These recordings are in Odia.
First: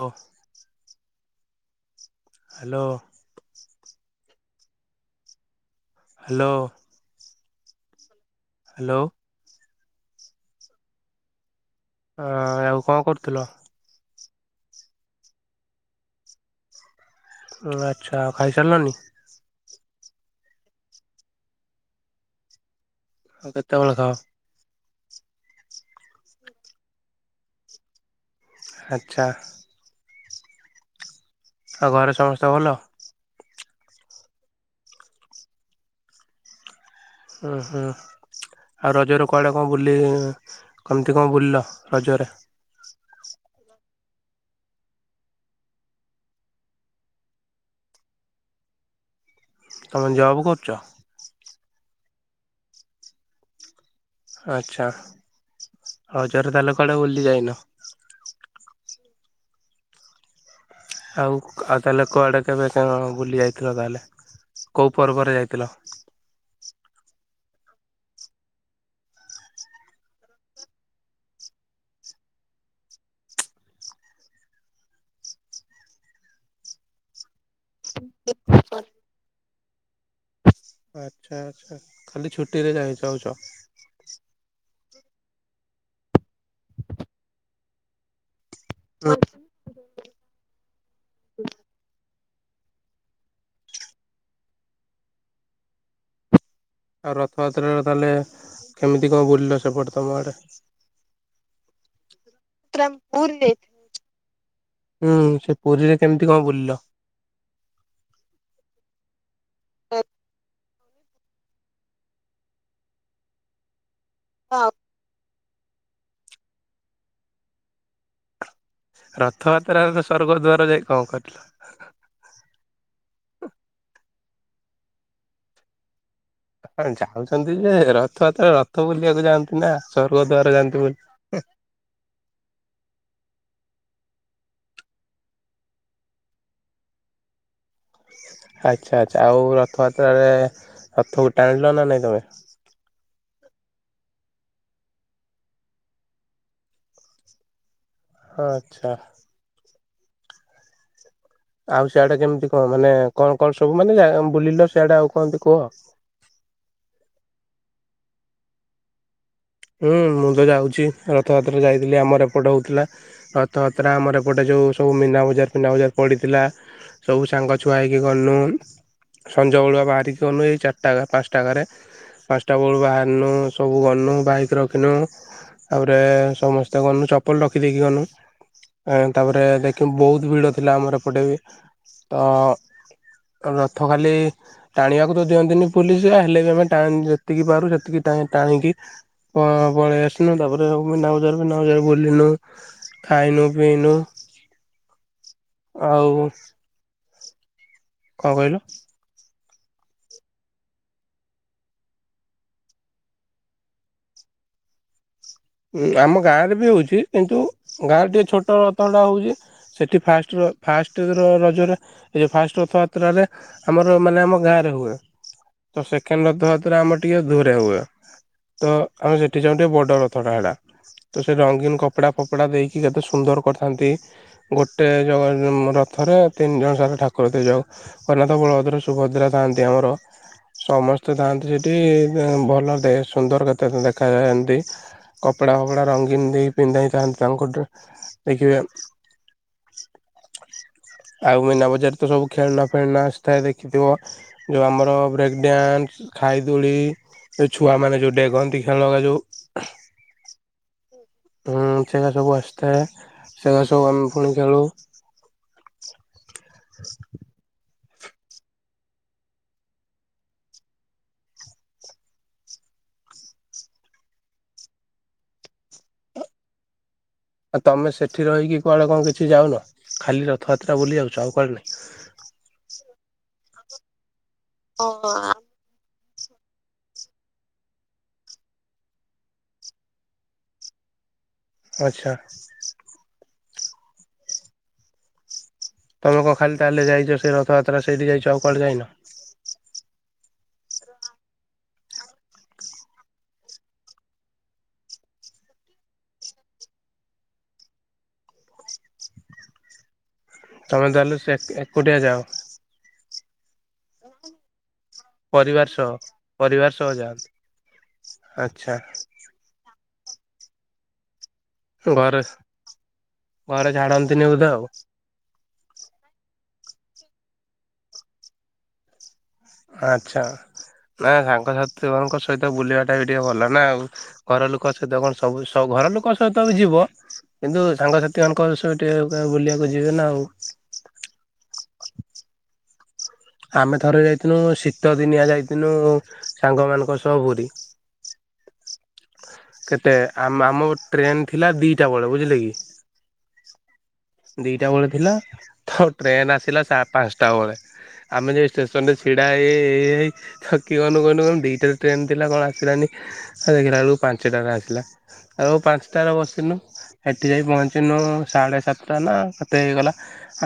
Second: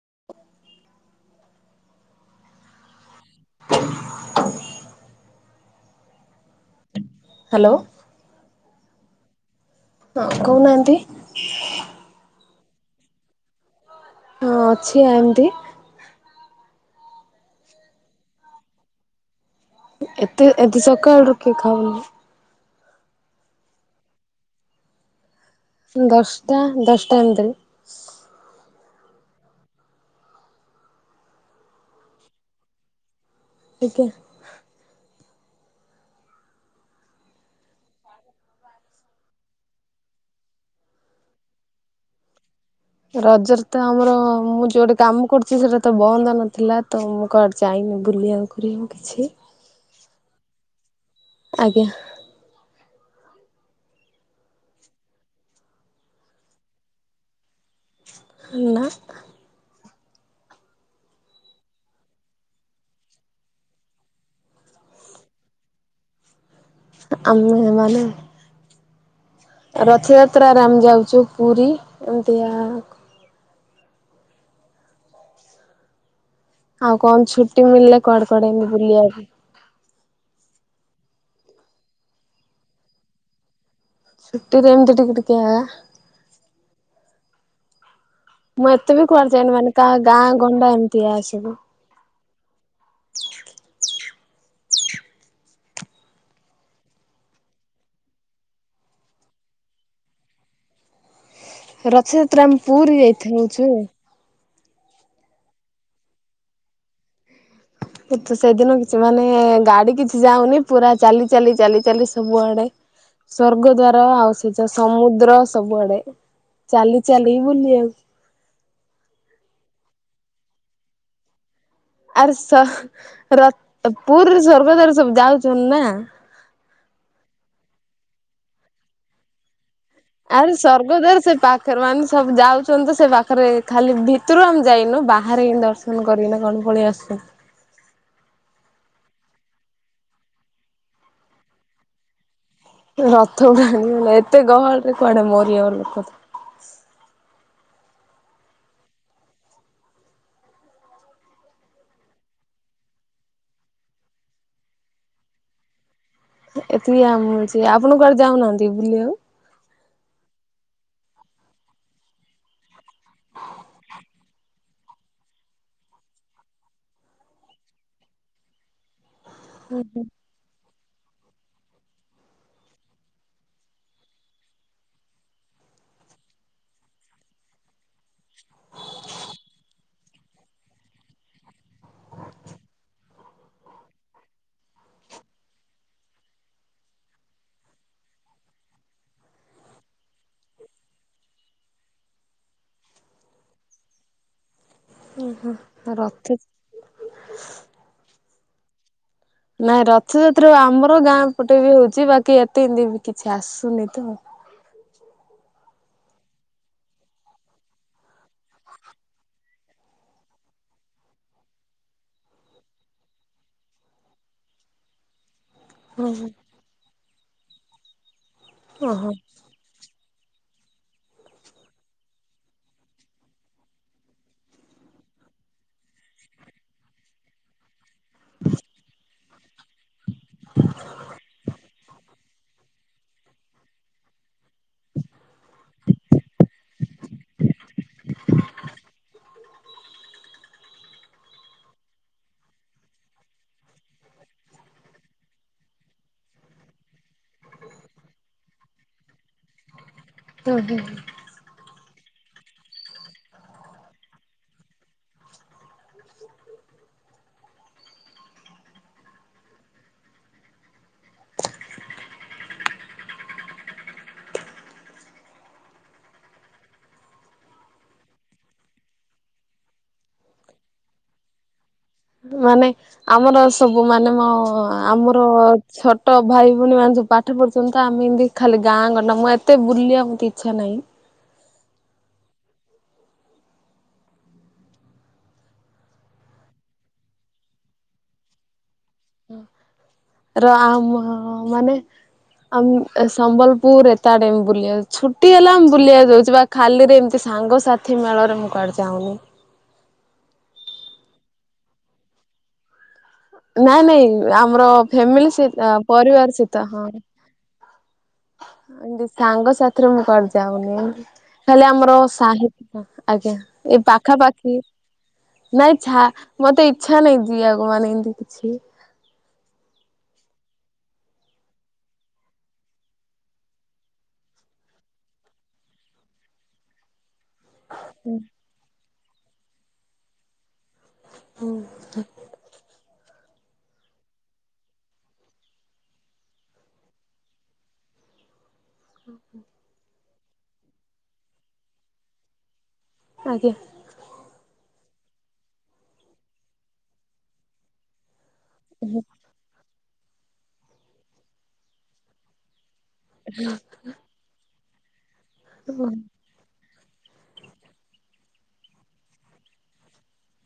ହଉ। ହାଲୋ। ହାଲୋ। ହାଲୋ। ହାଲୋ। ହଁ କହୁନାହାନ୍ତି। ଅଁ ଆଉ କଣ କରୁଥିଲ? ଅଁ ଅଛି ଏମତି। ଆଚ୍ଛା। ଆଉ ଖାଇସାରିଲନି? ଏତେ ଏତେ ସକାଳରୁ କିଏ ଖାଉନି। କେତେବେଳେ ଖାଅ? ଦଶଟା ଦଶଟା ଭିତରେ। ଆଚ୍ଛା। ଆଉ ଘରେ ସମସ୍ତେ ଭଲ? ଆଜ୍ଞା। ଉଁ ହୁଁ। ଆଉ ରଜର କୁଆଡ଼େ କଣ ବୁଲି କେମିତି କଣ ବୁଲିଲ ରଜରେ? ରଜରେ ତ ଆମର ମୁଁ ଯୋଉଠି କାମ କରୁଚି ସେଇଟା ତ ବନ୍ଦ ନଥିଲା ତ ମୁଁ କୁଆଡ଼େ ଯାଇନି ବୁଲିବାକୁ ବି ମୁଁ କିଛି। ତମେ ଜବ୍ କରୁଚ? ଆଜ୍ଞା। ଆଚ୍ଛା। ରଜ ରେ ତାହେଲେ କୁଆଡେ ବୁଲି ଯାଇନ? ନା। ଆଉ ଆଉ ତାହେଲେ କୁଆଡ଼େ କେବେ କଣ ବୁଲି ଯାଇଥିଲ ତାହେଲେ କୋଉ ପର୍ବରେ ଯାଇଥିଲ? ଆମେ ମାନେ ରଥଯାତ୍ରାରେ ଆମେ ଯାଉଚୁ ପୁରୀ। ଏମିତି ଆ ଆଉ କଣ ଛୁଟି ମିଳିଲେ କୁଆଡେ କୁଆଡେ ଏମତି ବୁଲିବାକୁ ଆଚ୍ଛା ଆଚ୍ଛା। ଖାଲି ଛୁଟି ରେ ଯାଇ ଯାଉଚ? ଛୁଟି ରେ ଏମତି ଟିକେ ଟିକେ ଆ ମୁଁ ଏତେ ବି କୁଆଡେ ଯାଏନି। ମାନେ ତା ଗାଁ ଗଣ୍ଡା ଏମିତି ଆ ଆସିବୁ। ଆଉ ରଥଯାତ୍ରାରେ ତାହେଲେ କେମିତି କଣ ବୁଲିଲ ସେପଟ ତମ ଆଡେ? ରଥଯାତ୍ରା ଆମେ ପୁରୀ ଯାଇ ଥାନିଚୁ। ହୁଁ। ସେ ପୁରୀରେ କେମିତି କଣ ବୁଲିଲ? ସେଦିନ କି ସେମାନେ ଗାଡି କିଛି ଯାଉନି, ପୁରା ଚାଲି ଚାଲି ଚାଲି ଚାଲି ସବୁଆଡେ ସ୍ଵର୍ଗ ଦ୍ବାର ଆଉ ସେ ଯୋଉ ସମୁଦ୍ର ସବୁଆଡେ। ଚାଲି ଚାଲି ବୁଲି ଆଉ ରଥଯାତ୍ରାରେ ତ ସ୍ୱର୍ଗଦ୍ୱାର ଯାଇ କଣ କ ଆରେ ସ ର ପୁରୀରେ ସ୍ବର୍ଗଦ୍ବାର ସବୁ ଯାଉଚନ୍ତି ନା। ହଁ ଯାଉଚନ୍ତି ଯେ ରଥଯାତ୍ରା ରେ ରଥ ବୁଲିବାକୁ ଯାଆନ୍ତି ନା। ସ୍ୱର୍ଗ ଦ୍ୱାର ଆରେ ଯାଆନ୍ତି ବୋଲି। ସ୍ଵର୍ଗଦ୍ଵାର ସେ ପା ଫେରୁ ଆମେ ସବୁ ଯାଉଚନ୍ତି ସେ ପାଖରେ ଖାଲି ଭିତରୁ ଆମେ ଯାଇନୁ ବାହାରେ ହିଁ ଦର୍ ଦର୍ଶନ କରିକିନା କଣ ପଳେଇ ଆସିଲୁ। ଆଚ୍ଛା ଆଚ୍ଛା। ଆଉ ରଥଯାତ୍ରାରେ ରଥକୁ ଟାଣିଲ ନା ନାଇଁ ତମେ? ରଥକୁ ଟାଣିହେଲା, ଏତେ ଗହଳି ରେ କୁଆଡେ ମରିିବାକୁ ଲୋକ ତ ହଁ ଆଚ୍ଛା। ଆଉ ସିଆଡେ କେମିତି କଣ? ମାନେ କଣ କଣ ସବୁ ମାନେ ବୁଲିଲ ସିଆଡେ ଆଉ କହନ୍ତି କୁହ? ଏତିକି [unintelligible] ଆପଣ କୁଆଡେ ଯାଉନାହାନ୍ତି ବୁଲିବାକୁ? ହୁଁ, ମୁଁ ତ ଯାଉଛି। ରଥଯାତ୍ରା ଯାଇଥିଲି, ଆମର ଏପଟ ହଉଥିଲା। ରଥଯାତ୍ରା ଆମର ଏପଟେ ଯୋଉ ସବୁ ମିନାବଜାର ଫିନାବଜାର ପଡ଼ିଥିଲା। ସବୁ ସାଙ୍ଗ ଛୁଆ ହେଇକି ଗଲୁ, ସଞ୍ଜ ବେଳୁଆ ବାହାରିକି ଗଲୁ, ଏଇ ଚା ପାଞ୍ଚ ଟାକାରେ ପାଞ୍ଚଟା ବେଳୁ ବାହାରିଲୁ, ସବୁ ଗଲୁ ବାଇକ୍ ରଖିଲୁ, ତାପରେ ସମସ୍ତେ ଗଲୁ। ଚପଲ ରଖିଦେଇକି ଗଲୁ। ତାପରେ ଦେଖିବୁ, ବହୁତ ଭିଡ ଥିଲା ଆମର ଏପଟେ ତ ରଥକାଲି ଟାଣିବାକୁ ତ ଦିଅନ୍ତିନି ପୋଲିସ, ହେଲେ ବି ଆମେ ଯେତିକି ପାରୁ, ସେତିକି ଟାଣିକି ପ ପଳେଇ ଆସିଲୁ, ତାପରେ ମୀନାବଜାର ଫିନାବଜାର ବୁଲିଲୁ। ଖାଇନୁ ପିଇଲୁ। [inaudible] ରଥକୁ। କଣ କହିଲ? ନା, ରଥଯାତ୍ରା ଆମର ଗାଁ ପଟେ ବି ହଉଛି, ବାକି ଏତେ ଏମିତି ବି କିଛି ଆସିନି ତ? ଉଁ, ଆମ ଗାଁ ରେ ବି ହଉଛି, କିନ୍ତୁ ଗାଁରେ ଟିକେ ଛୋଟ ରଥ ଟା ହଉଛି। ସେଠି ଫାଷ୍ଟର ଫାଷ୍ଟର ରଜରେ, ଏ ଯୋଉ ଫାଷ୍ଟ ରଥଯାତ୍ରାରେ ଆମର, ମାନେ ଆମ ଗାଁ ରେ ହୁଏ। ତ ହୁଁ ହୁଁ ସେକେଣ୍ଡ ରଥ ଯାତ୍ରା ଆମର ଟିକେ ଦୂରେ ହୁଏ, ତ ହୁଁ ଆମେ ସେଠି ଯାଉଁ, ଟିକେ ବଡ ର ଥଟାଡା। ତ ସେ ରଙ୍ଗୀନ କପଡା ଫପଡା ଦେଇକି କେତେ ସୁନ୍ଦର କରିଥାନ୍ତି। ଗୋଟେ ଜ ରଥରେ ତିନି ଜଣ ସାର ଠାକୁର ଦେଇଯାଉ ଜଗନ୍ନାଥ, ବଳଭଦ୍ର, ସୁଭଦ୍ରା। ଥାନ୍ତି, ଆମର ସମସ୍ତେ ଥାଆନ୍ତି, ସେଠି ଭଲ ଦେ ସୁନ୍ଦର କେତେ ଦେଖାଯାଆନ୍ତି। କପଡା ଫପଡା ରଙ୍ଗୀନ ଦେଇକି ପିନ୍ଧା ହେଇଥାନ୍ତି, ତାଙ୍କୁ ଦେଖିବେ। ଆଉ ମୀନାବଜାର ତ ସବୁ ଖେଳନା ଫେଳନା ଆସିଥାଏ, ଦେଖିଥିବ। ଯେଉଁ ଆମର ବ୍ରେକ୍ ଡ୍ୟାନ୍ସ, ଖାଇ ଦୋଳି ଯୋଉଛୁଆମାନେ ଯଉ ଡେଗନ୍ତି, ଖେଳନା ଯୋଉ। [unintelligible] ହଁ ସେଗୁରା ସବୁ ଆସିଥାଏ, ସେଗୁରା ସବୁ ଆମେ ପୁଣି ଖେଳୁ। ଆଉ ତମେ ସେଠି ରହିକି କୁଆଡେ କଣ କିଛି ଯାଉନ? ଖାଲି ରଥଯାତ୍ରା ବୁଲି ଯାଉଛ, ଆଉ କୁଆଡେ ନାହିଁ? ମାନେ ଆମର ସବୁ, ମାନେ ମ ଆମର ଛୋଟ ଭାଇ ଭଉଣୀ ମାନେ ସବୁ ପାଠ ପଢୁଛନ୍ତି ତ, ଆମେ ଏମିତି ଖାଲି ଗାଁ ଗଣ୍ଡା ମୁଁ ଏତେ ବୁଲିବା? ମୋତେ ଇଚ୍ଛା ନାହିଁ। ଆଚ୍ଛା। ତମେ କ ଖାଲି ତାହେଲେ ଯାଇଛ ସେ ରଥଯାତ୍ରା? ସେଇଠି ଯାଇଛ, ଆଉ କୁଆଡ଼େ ଯାଇନା? [inaudible] ର ଆମ ମାନେ ଆମ ସମ୍ବଲପୁର ଏତେ ଆଡେ, ଆମେ ବୁଲିଯାଉଛୁ। ଛୁଟି ହେଲା, ବୁଲିବାକୁ ଯାଉଛୁ ବାକ୍ ଖାଲିରେ ଏମିତି ସାଙ୍ଗସାଥି ମେଳରେ ମୁଁ କୁଆଡେ ଯାଉନି। ତମେ ତାହାଲେ ସେ ଏକୁଟିଆ ଯାଅ। ନାହିଁ, ନାହିଁ, ଆମର ଫ୍ୟାମିଲି ପରିବାର ସହିତ, ସହ ପରିବାର ସହିତ ହଁ। ସହ ଯାଆନ୍ତି ଆଚ୍ଛା। ଏମିତି ସାଙ୍ଗ ସାଥିରେ ମୁଁ କୁଆଡ଼େ ଯାଉନି। ହେଲେ ଆମର ଘରେ ସାହି ତ ଆଜ୍ଞା, ଘରେ ଏ ଛାଡନ୍ତିନି ବୋଧେ ପାଖାପାଖି ଆଉ। ନାହିଁ, ଛା ମତେ ଇଚ୍ଛା ନାହିଁ ଯିବାକୁ, ମାନେ ଏମିତି କିଛି। ଆଚ୍ଛା, ନା ସାଙ୍ଗସାଥି ମାନଙ୍କ ସହିତ ବୁଲିବାଟା ବି ଟିକେ ଭଲ ନା, ଆଉ। ଘର ଲୋକ ଅଛି ତ, ସବୁ ଘର ଲୋକ ସହିତ ବି ଯିବ। କିନ୍ତୁ ସାଙ୍ଗସାଥି ମାନଙ୍କ ସହ ଟିକେ ବୁଲିଆକୁ ଯିବେ ନା, ଆଉ। ହୁଁ। ଆମେ ଥରେ ଯାଇଥିଲୁ ଶୀତ ଦିନିଆ ଯାଇଥିନୁ ସାଙ୍ଗମାନଙ୍କ ସହ ପୁରୀ। ହୁଁ। କେତେ ଆମ ଆମ ଟ୍ରେନ ଥିଲା ଦିଟା ବେଳେ ବୁଝିଲେ କି। ଆଜ୍ଞା। ଦିଟା ବେଳେ ଥିଲା ତ ଟ୍ରେନ ଆସିଲା ସା ପାଞ୍ଚଟା ବେଳେ। ଆମେ ଯାଇ ଷ୍ଟେସନ ରେ ଛିଡ଼ା ହେଇ ହେଇ ହେଇ ହେଇ ହେଇ ଥକି ଗଲୁ କନୁ କହୁନୁ କ ଦୁଇଟାରେ ଟ୍ରେନ୍ ଥିଲା କଣ ଆସିଲାନି। ଆଉ ଦେଖିଲା ବେଳୁ ପାଞ୍ଚଟାରେ ଆସିଲା ଆଉ ପାଞ୍ଚଟାରେ ବସିନୁ। ହେଠି ଯାଇ ପହଞ୍ଚିନୁ ସାଢ଼େ ସାତଟା ନା କେତେ ହେଇଗଲା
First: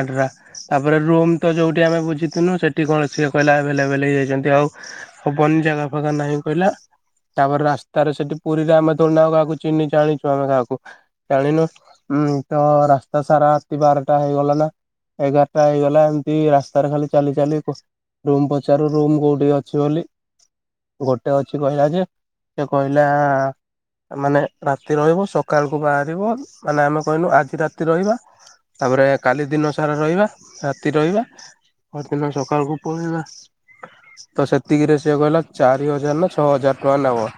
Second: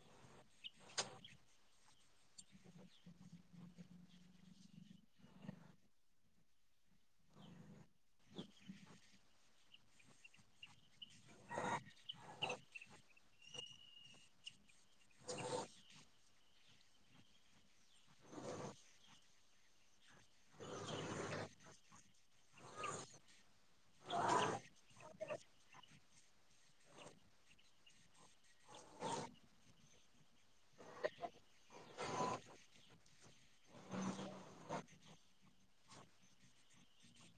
ଆଠଟା। ତାପରେ ରୁମ୍ ତ ଯୋଉଠି ଆମେ ବୁଝିଥିନୁ ସେଠି କଣ ସିଏ କହିଲା ଆଭେଲେଭେଲ ହେଇଯାଇଛନ୍ତି ଆଉ ହବନି ଜାଗା ଫାଗା ନାହିଁ କହିଲା ତାପରେ ରାସ୍ତାରେ ସେଠି ପୁରୀରେ ଆମେ ଧୁ କାହାକୁ ଚିନି ଜ ଆଣିଛୁମେ କାହାକୁ। ଜାଣିନୁ ଉଁ ତ ରାସ୍ତା ସାରା ରାତି ବାରଟା ହେଇଗଲା ନା। ଏଗାରଟା ହେଇଗଲା ଏମିତି ରାସ୍ତାରେ ଖାଲି ଚାଲି ଚାଲି। ରୁମ୍ ପଚାରୁ ରୁମ୍ କୋଉଠି ଅଛି ବୋଲି। ଗୋଟେ ଅଛି କହିଲା ଯେ ସେ କହିଲା ମାନେ ରାତି ରହିବ ସକାଳକୁୁ ବାହାରିବ। ମାନେ ଆମେ କହିଲୁ ଆଜି ରାତି ରହିବା। ତାପରେ କାଲି ଦିନ ସାରା ରହିବା ରାତି ରହିବା। ପହରଦିନ ସକାଳକୁ ପଳେଇବା। ତ ସେତିକିରେ ସିଏ କହିଲା ଚାରି ହଜାର ନା ଛଅ ହଜାର ଟଙ୍କା ନବ।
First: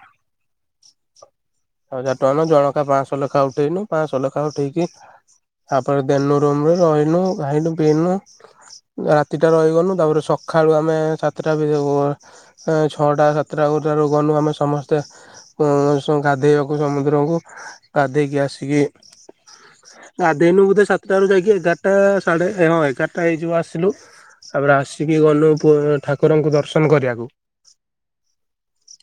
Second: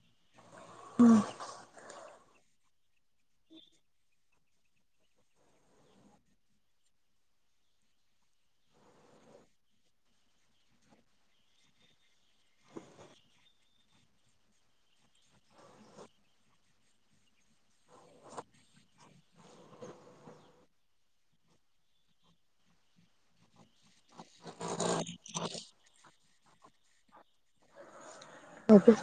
ହଜାର ଟଙ୍କା ନ ଜଣକା ପାଞ୍ଚଶହ ଲେଖାଏ ଉଠେଇନୁ ପାଞ୍ଚଶହ ଲେଖା ଉଠେଇକି ତାପରେ ଦେନୁ ରୁମରୁ ରହିନୁ ଖାଇନୁ ପିଇନୁ ରାତିଟା ରହିଗଲୁ ତାପରେ ସକାଳୁ ଆମେ ସାତଟା ବି ଛଅଟା ସାତଟା ଠାରୁ ଗନୁ ଆମେ ସମସ୍ତେ ଉଁ ଗାଧେଇଆକୁ ସମୁଦ୍ରକୁ ଗାଧେଇକି ଆସିକି ଗଧେଇନୁ ବୋଧେ ସାତଟା ରୁ ଯାଇକି ଏଗାରଟା ସାଢେ ହଁ ଏଗାରଟା ହେଇଯିବ ଆସିଲୁ। ତାପରେ ଆସିକି ଗନୁ ଠାକୁରଙ୍କୁ ଦର୍ଶନ କରିବାକୁ। ଆଜ୍ଞା।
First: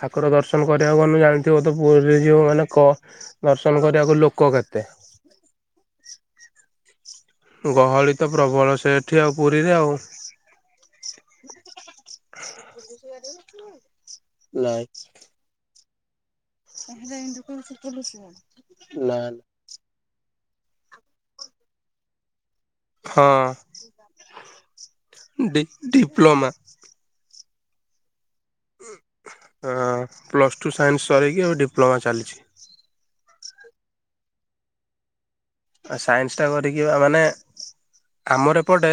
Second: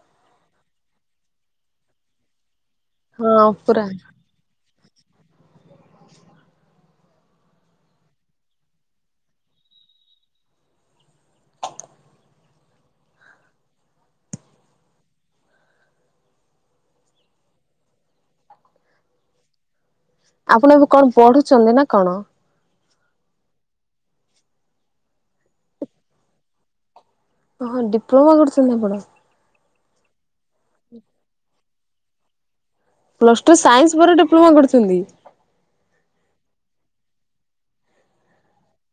ଠାକୁର ଦର୍ଶନ କରିଆକୁ ଗନୁ ଜାଣିଥିବ ତ ପୁରୀ ଝିଅ ମାନେ କ ହଁ ଦର୍ଶନ ପୁରା କରିଆକୁ ଲୋକ କେତେ? ହ ଗହଳି ତ ପ୍ରବଳ ସେଠି ଆଉ ପୁରୀରେ ଆଉ ନାଇ। ନା। ଆପଣ ଏବେ କଣ ପଢୁଛନ୍ତି ନା କଣ। ହଁ ଡି ଡିପ୍ଲୋମା। ହଁ ଡିପ୍ଲୋମା କରୁଛ। ସୁ ନ ପଣ [inaudible] ପ୍ଲସ୍ ଟୁ ସାଇନ୍ସ ସରକି ଡିପ୍ଲୋମା ଚାଲିଛି। ପ୍ଲସ ଟୁ ସାଇନ୍ସ ପରେ ଡିପ୍ଲୋମା କରୁଛନ୍ତି। ସାଇନ୍ସ ଟା କରିକି ମାନେ ଆମର ଏପଟେ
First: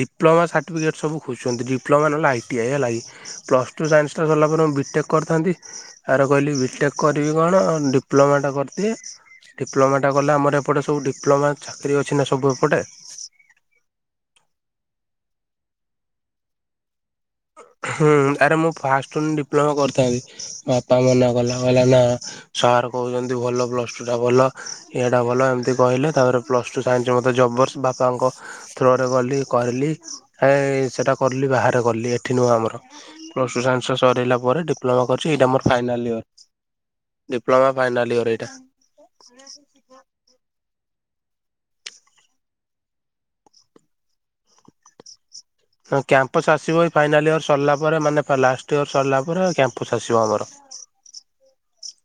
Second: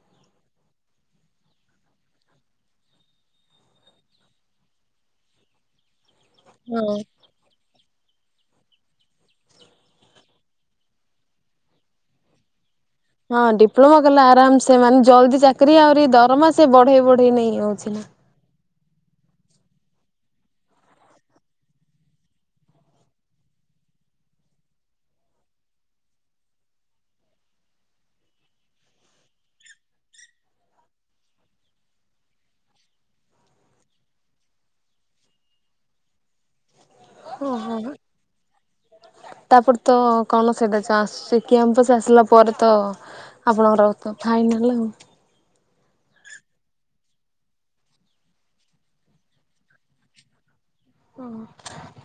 ଡିପ୍ଲୋମା ସାର୍ଟିଫିକେଟ ସବୁ ଖୋଜଛନ୍ତି ଡିପ୍ଲୋମା ନହେଲେ ଆଇଟି ଆଇ ହେଲା କି। ପ୍ଲସ ଟୁ ସାଇନ୍ସଟା ସରିଲା ପରେ ମୁଁ ବିଟେକ୍ କରିଥାନ୍ତି। ତାପରେ କହିଲି ହଁ ବିଟେକ୍ କରିବି କଣ ଡିପ୍ଲୋମାଟା କରିଦିଏ ଡିପ୍ଲୋମାଟା କଲେ ଆମର ଏପଟେ ସବୁ ଡିପ୍ଲୋମା ଚାକିରି ଅଛି ନା ସବୁ ଏପଟେ। ହଁ ଡିପ୍ଲୋମା କଲେ ଆରାମ ସେ ମାନେ ଜଲ୍ଦି ଚାକିରି ଆହୁରି ଦରମା ସେ ବଢେଇ ବଢେଇ ନେଇ ଯାଉଛି ନା। ହୁଁ ଆରେ ମୁଁ ଫାଷ୍ଟ ଡିପ୍ଲୋମା କରିଥାନ୍ତି ବାପା ମନା କଲା କହିଲା ନା। ସାର୍ କହୁଛନ୍ତି ଭଲ ପ୍ଲସ ଟୁ ଟା ଭଲ ଇଏଟା ଭଲ ଏମିତି କହିଲେ ତାପରେ ପ୍ଲସ୍ ଟୁ ସାଇନ୍ସରେ ମୋ ଜବର୍ସ ବାପାଙ୍କ ଥ୍ରୋରେ ଗଲି କହିଲି ଏ ସେଟା କରଲି ବାହାରେ କଲି ଏ ଏଠି ନୁହଁ ଆମର ପ୍ଲ ଟୁ ସାଇନ୍ସ ସରିଲା ପରେ ଡିପ୍ମାମା କରିଛି ଏଇଟା ଆମର ଫାଇନାଲ୍ ଇୟର। ହଁ ଡିପ୍ଲମା ହଁ ଫାଇନାଲ ଇଅର ଏଇଟା। ତାପରେ ତ କଣ ସେଇଟା ଚାନ୍ସ ସେ କ୍ୟାମ୍ପସ ଆସିଲା ପରେ ତ ଆପଣଙ୍କର ତ ଫାଇନାଲ ଆଉ। କ୍ୟାମ୍ପସ ଆସିବ ଏଇ ଫାଇନାଲ୍ ଇୟର ସରିଲା ପରେ ମାନେ ଲାଷ୍ଟ ଇୟର ସରିଲା ପରେ କ୍ୟାମ୍ପସ ଆସିବ ଆମର।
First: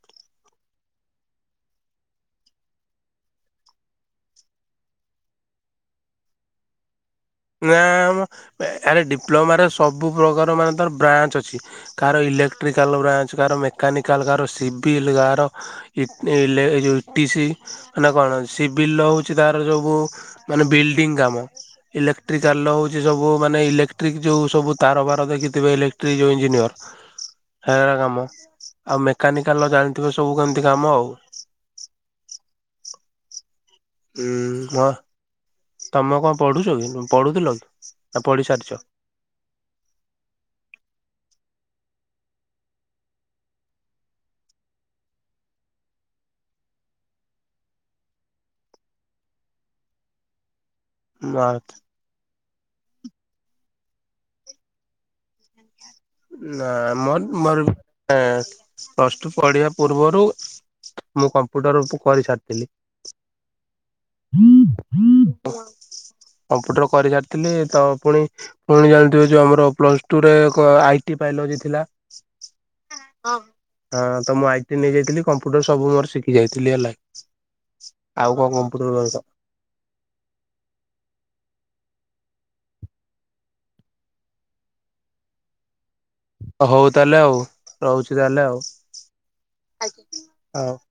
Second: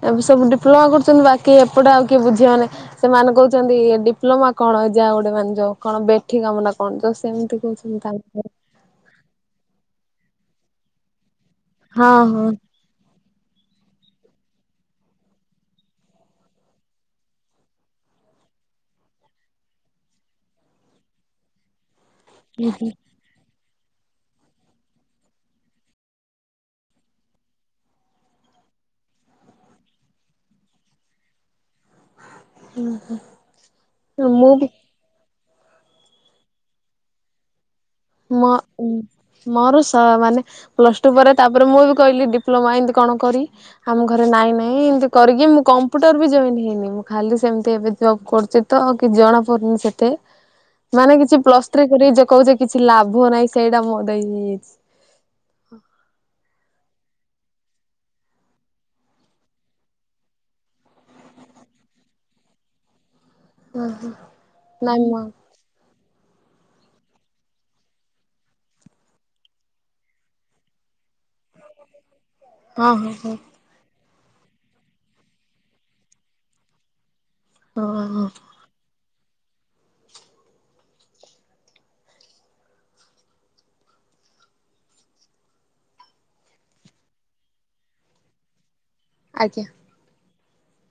ଏବେ ସବୁ ଡିପ୍ଲୋମା କରୁଛନ୍ତି ବାକି ଏପଟେ ଆଉ କିଏ ବୁଝି ମାନେ ସେମାନେ କହୁଛନ୍ତି ଏ ଡିପ୍ଲୋମା କଣ ଯାହା ଗୋଟେ ମାନେ ଯଉ କଣ ବେ ଏଠି କାମ ନା କଣ ଯ ସେମିତି ନା କହୁଛନ୍ତି ମ ତାଙ୍କ ଆରେ ଡିପ୍ଲୋମାରେ ସବୁ ପ୍ର୍ରକାର ମାନେ ତାର ବ୍ରାଞ୍ଚ ଅଛି ହଁ କାହାର ହଁ ଇଲେକ୍ଟ୍ରିକ ଟାଲ ବ୍ରାଞ୍ଚ କାର ମେକାନିକାଲ କାର ସିିବିଲ୍ କାର ଇଟେ ଇଲେ ଏ ଯୋଉ ଇଟିସିି ମାନେ କଣ ସିବିଲ ହଉଛି ତାର ଯୋଗୁ ମାନେ ବିଲଡିଙ୍ଗ କାମ। ଇଲେକ୍ଟ୍ରିକାଲ ହଉଛି ସବୁ ମାନେ ଇଲେକ୍ଟ୍ରିକ ଯୋଉ ସବୁ ତାରବାଡ ଦେଖିଥିବେ ଇଲେଟ୍ରି ଯଉ ଇ୍ଜିନିୟର। ସେଗରା କାମ ଆଉ ମେକାନିକାଲ ଜାଣିଥିବେ ସବୁ କେମିତି କାମ ଆଉ। ହୁଁ ହୁଁ। ଉୁଁ ହଁ ତମେ କଣ ପଢୁଛ କି ପଢୁଥିଲ କି? ନା ମ। ପଢି ସାରିଛ? ମୋର ସ ମାନେ ପ୍ଲସ ଟୁ ପରେ ତାପରେ ମୁଁ ବି କହିଲି ଡିପ୍ଲୋମା ଏମତି କଣ କରି ଆମ ଘରେ ନାଇଁ ନାଇଁ ଏମତି କରିକି ମୁଁ କମ୍ପୁଟର ବି ଜଏନ ହେଇନି ମୁଁ ଖାଲି ସେମିତି ଏବେ ଜବ କରୁଛି। ତ ଆଉ କିଛି ଜଣାପଡ଼ୁନି ସେତେ। [inaudible] ମାନେ କିଛି ନା ପ୍ଲସ୍ ଥ୍ରୀ କରି ଯେ କହୁଚି କିଛି ଲାଭ ନାହିଁ ସେଇଟା ମୋ ଦେଇ ହେଇଛି। ନା ମ ମୋର ପ୍ଲସ୍ ଟୁ ପଢିବା ପୂର୍ବରୁ ମୁଁ କମ୍ପ୍ୟୁଟର କରିସାରିଥିଲି। ଓ ହ ନାଇମ। ହଁ କମ୍ପୁଟର କରିସାରିଥିଲି ତ ପୁଣି ପୁଣି ଜାଣିଥିବେ ଯୋଉ ଆମର ପ୍ଲସ ଟୁରେ କ ଆଇ ଟି ବାଇଲୋଜି ଥିଲା। ହଁ ହଁ ହଁ ହଁ ତ ମୁଁ ଆଇ ଟି ନେଇଯାଇଥିଲି କମ୍ପ୍ୟୁଟର ସବୁ ମୋର ଶିଖି ଯାଇଥିଲି ହେଲା। ହଁ ହଁ ଆଉ କଣ କମ୍ପୁଟର ରଛ। ହଉ ତାହେଲେ ଆଉ ରହୁଛି ତାହେଲେ ଆଉ। ଆଜ୍ଞା। ଆଜ୍ଞା ହଉ।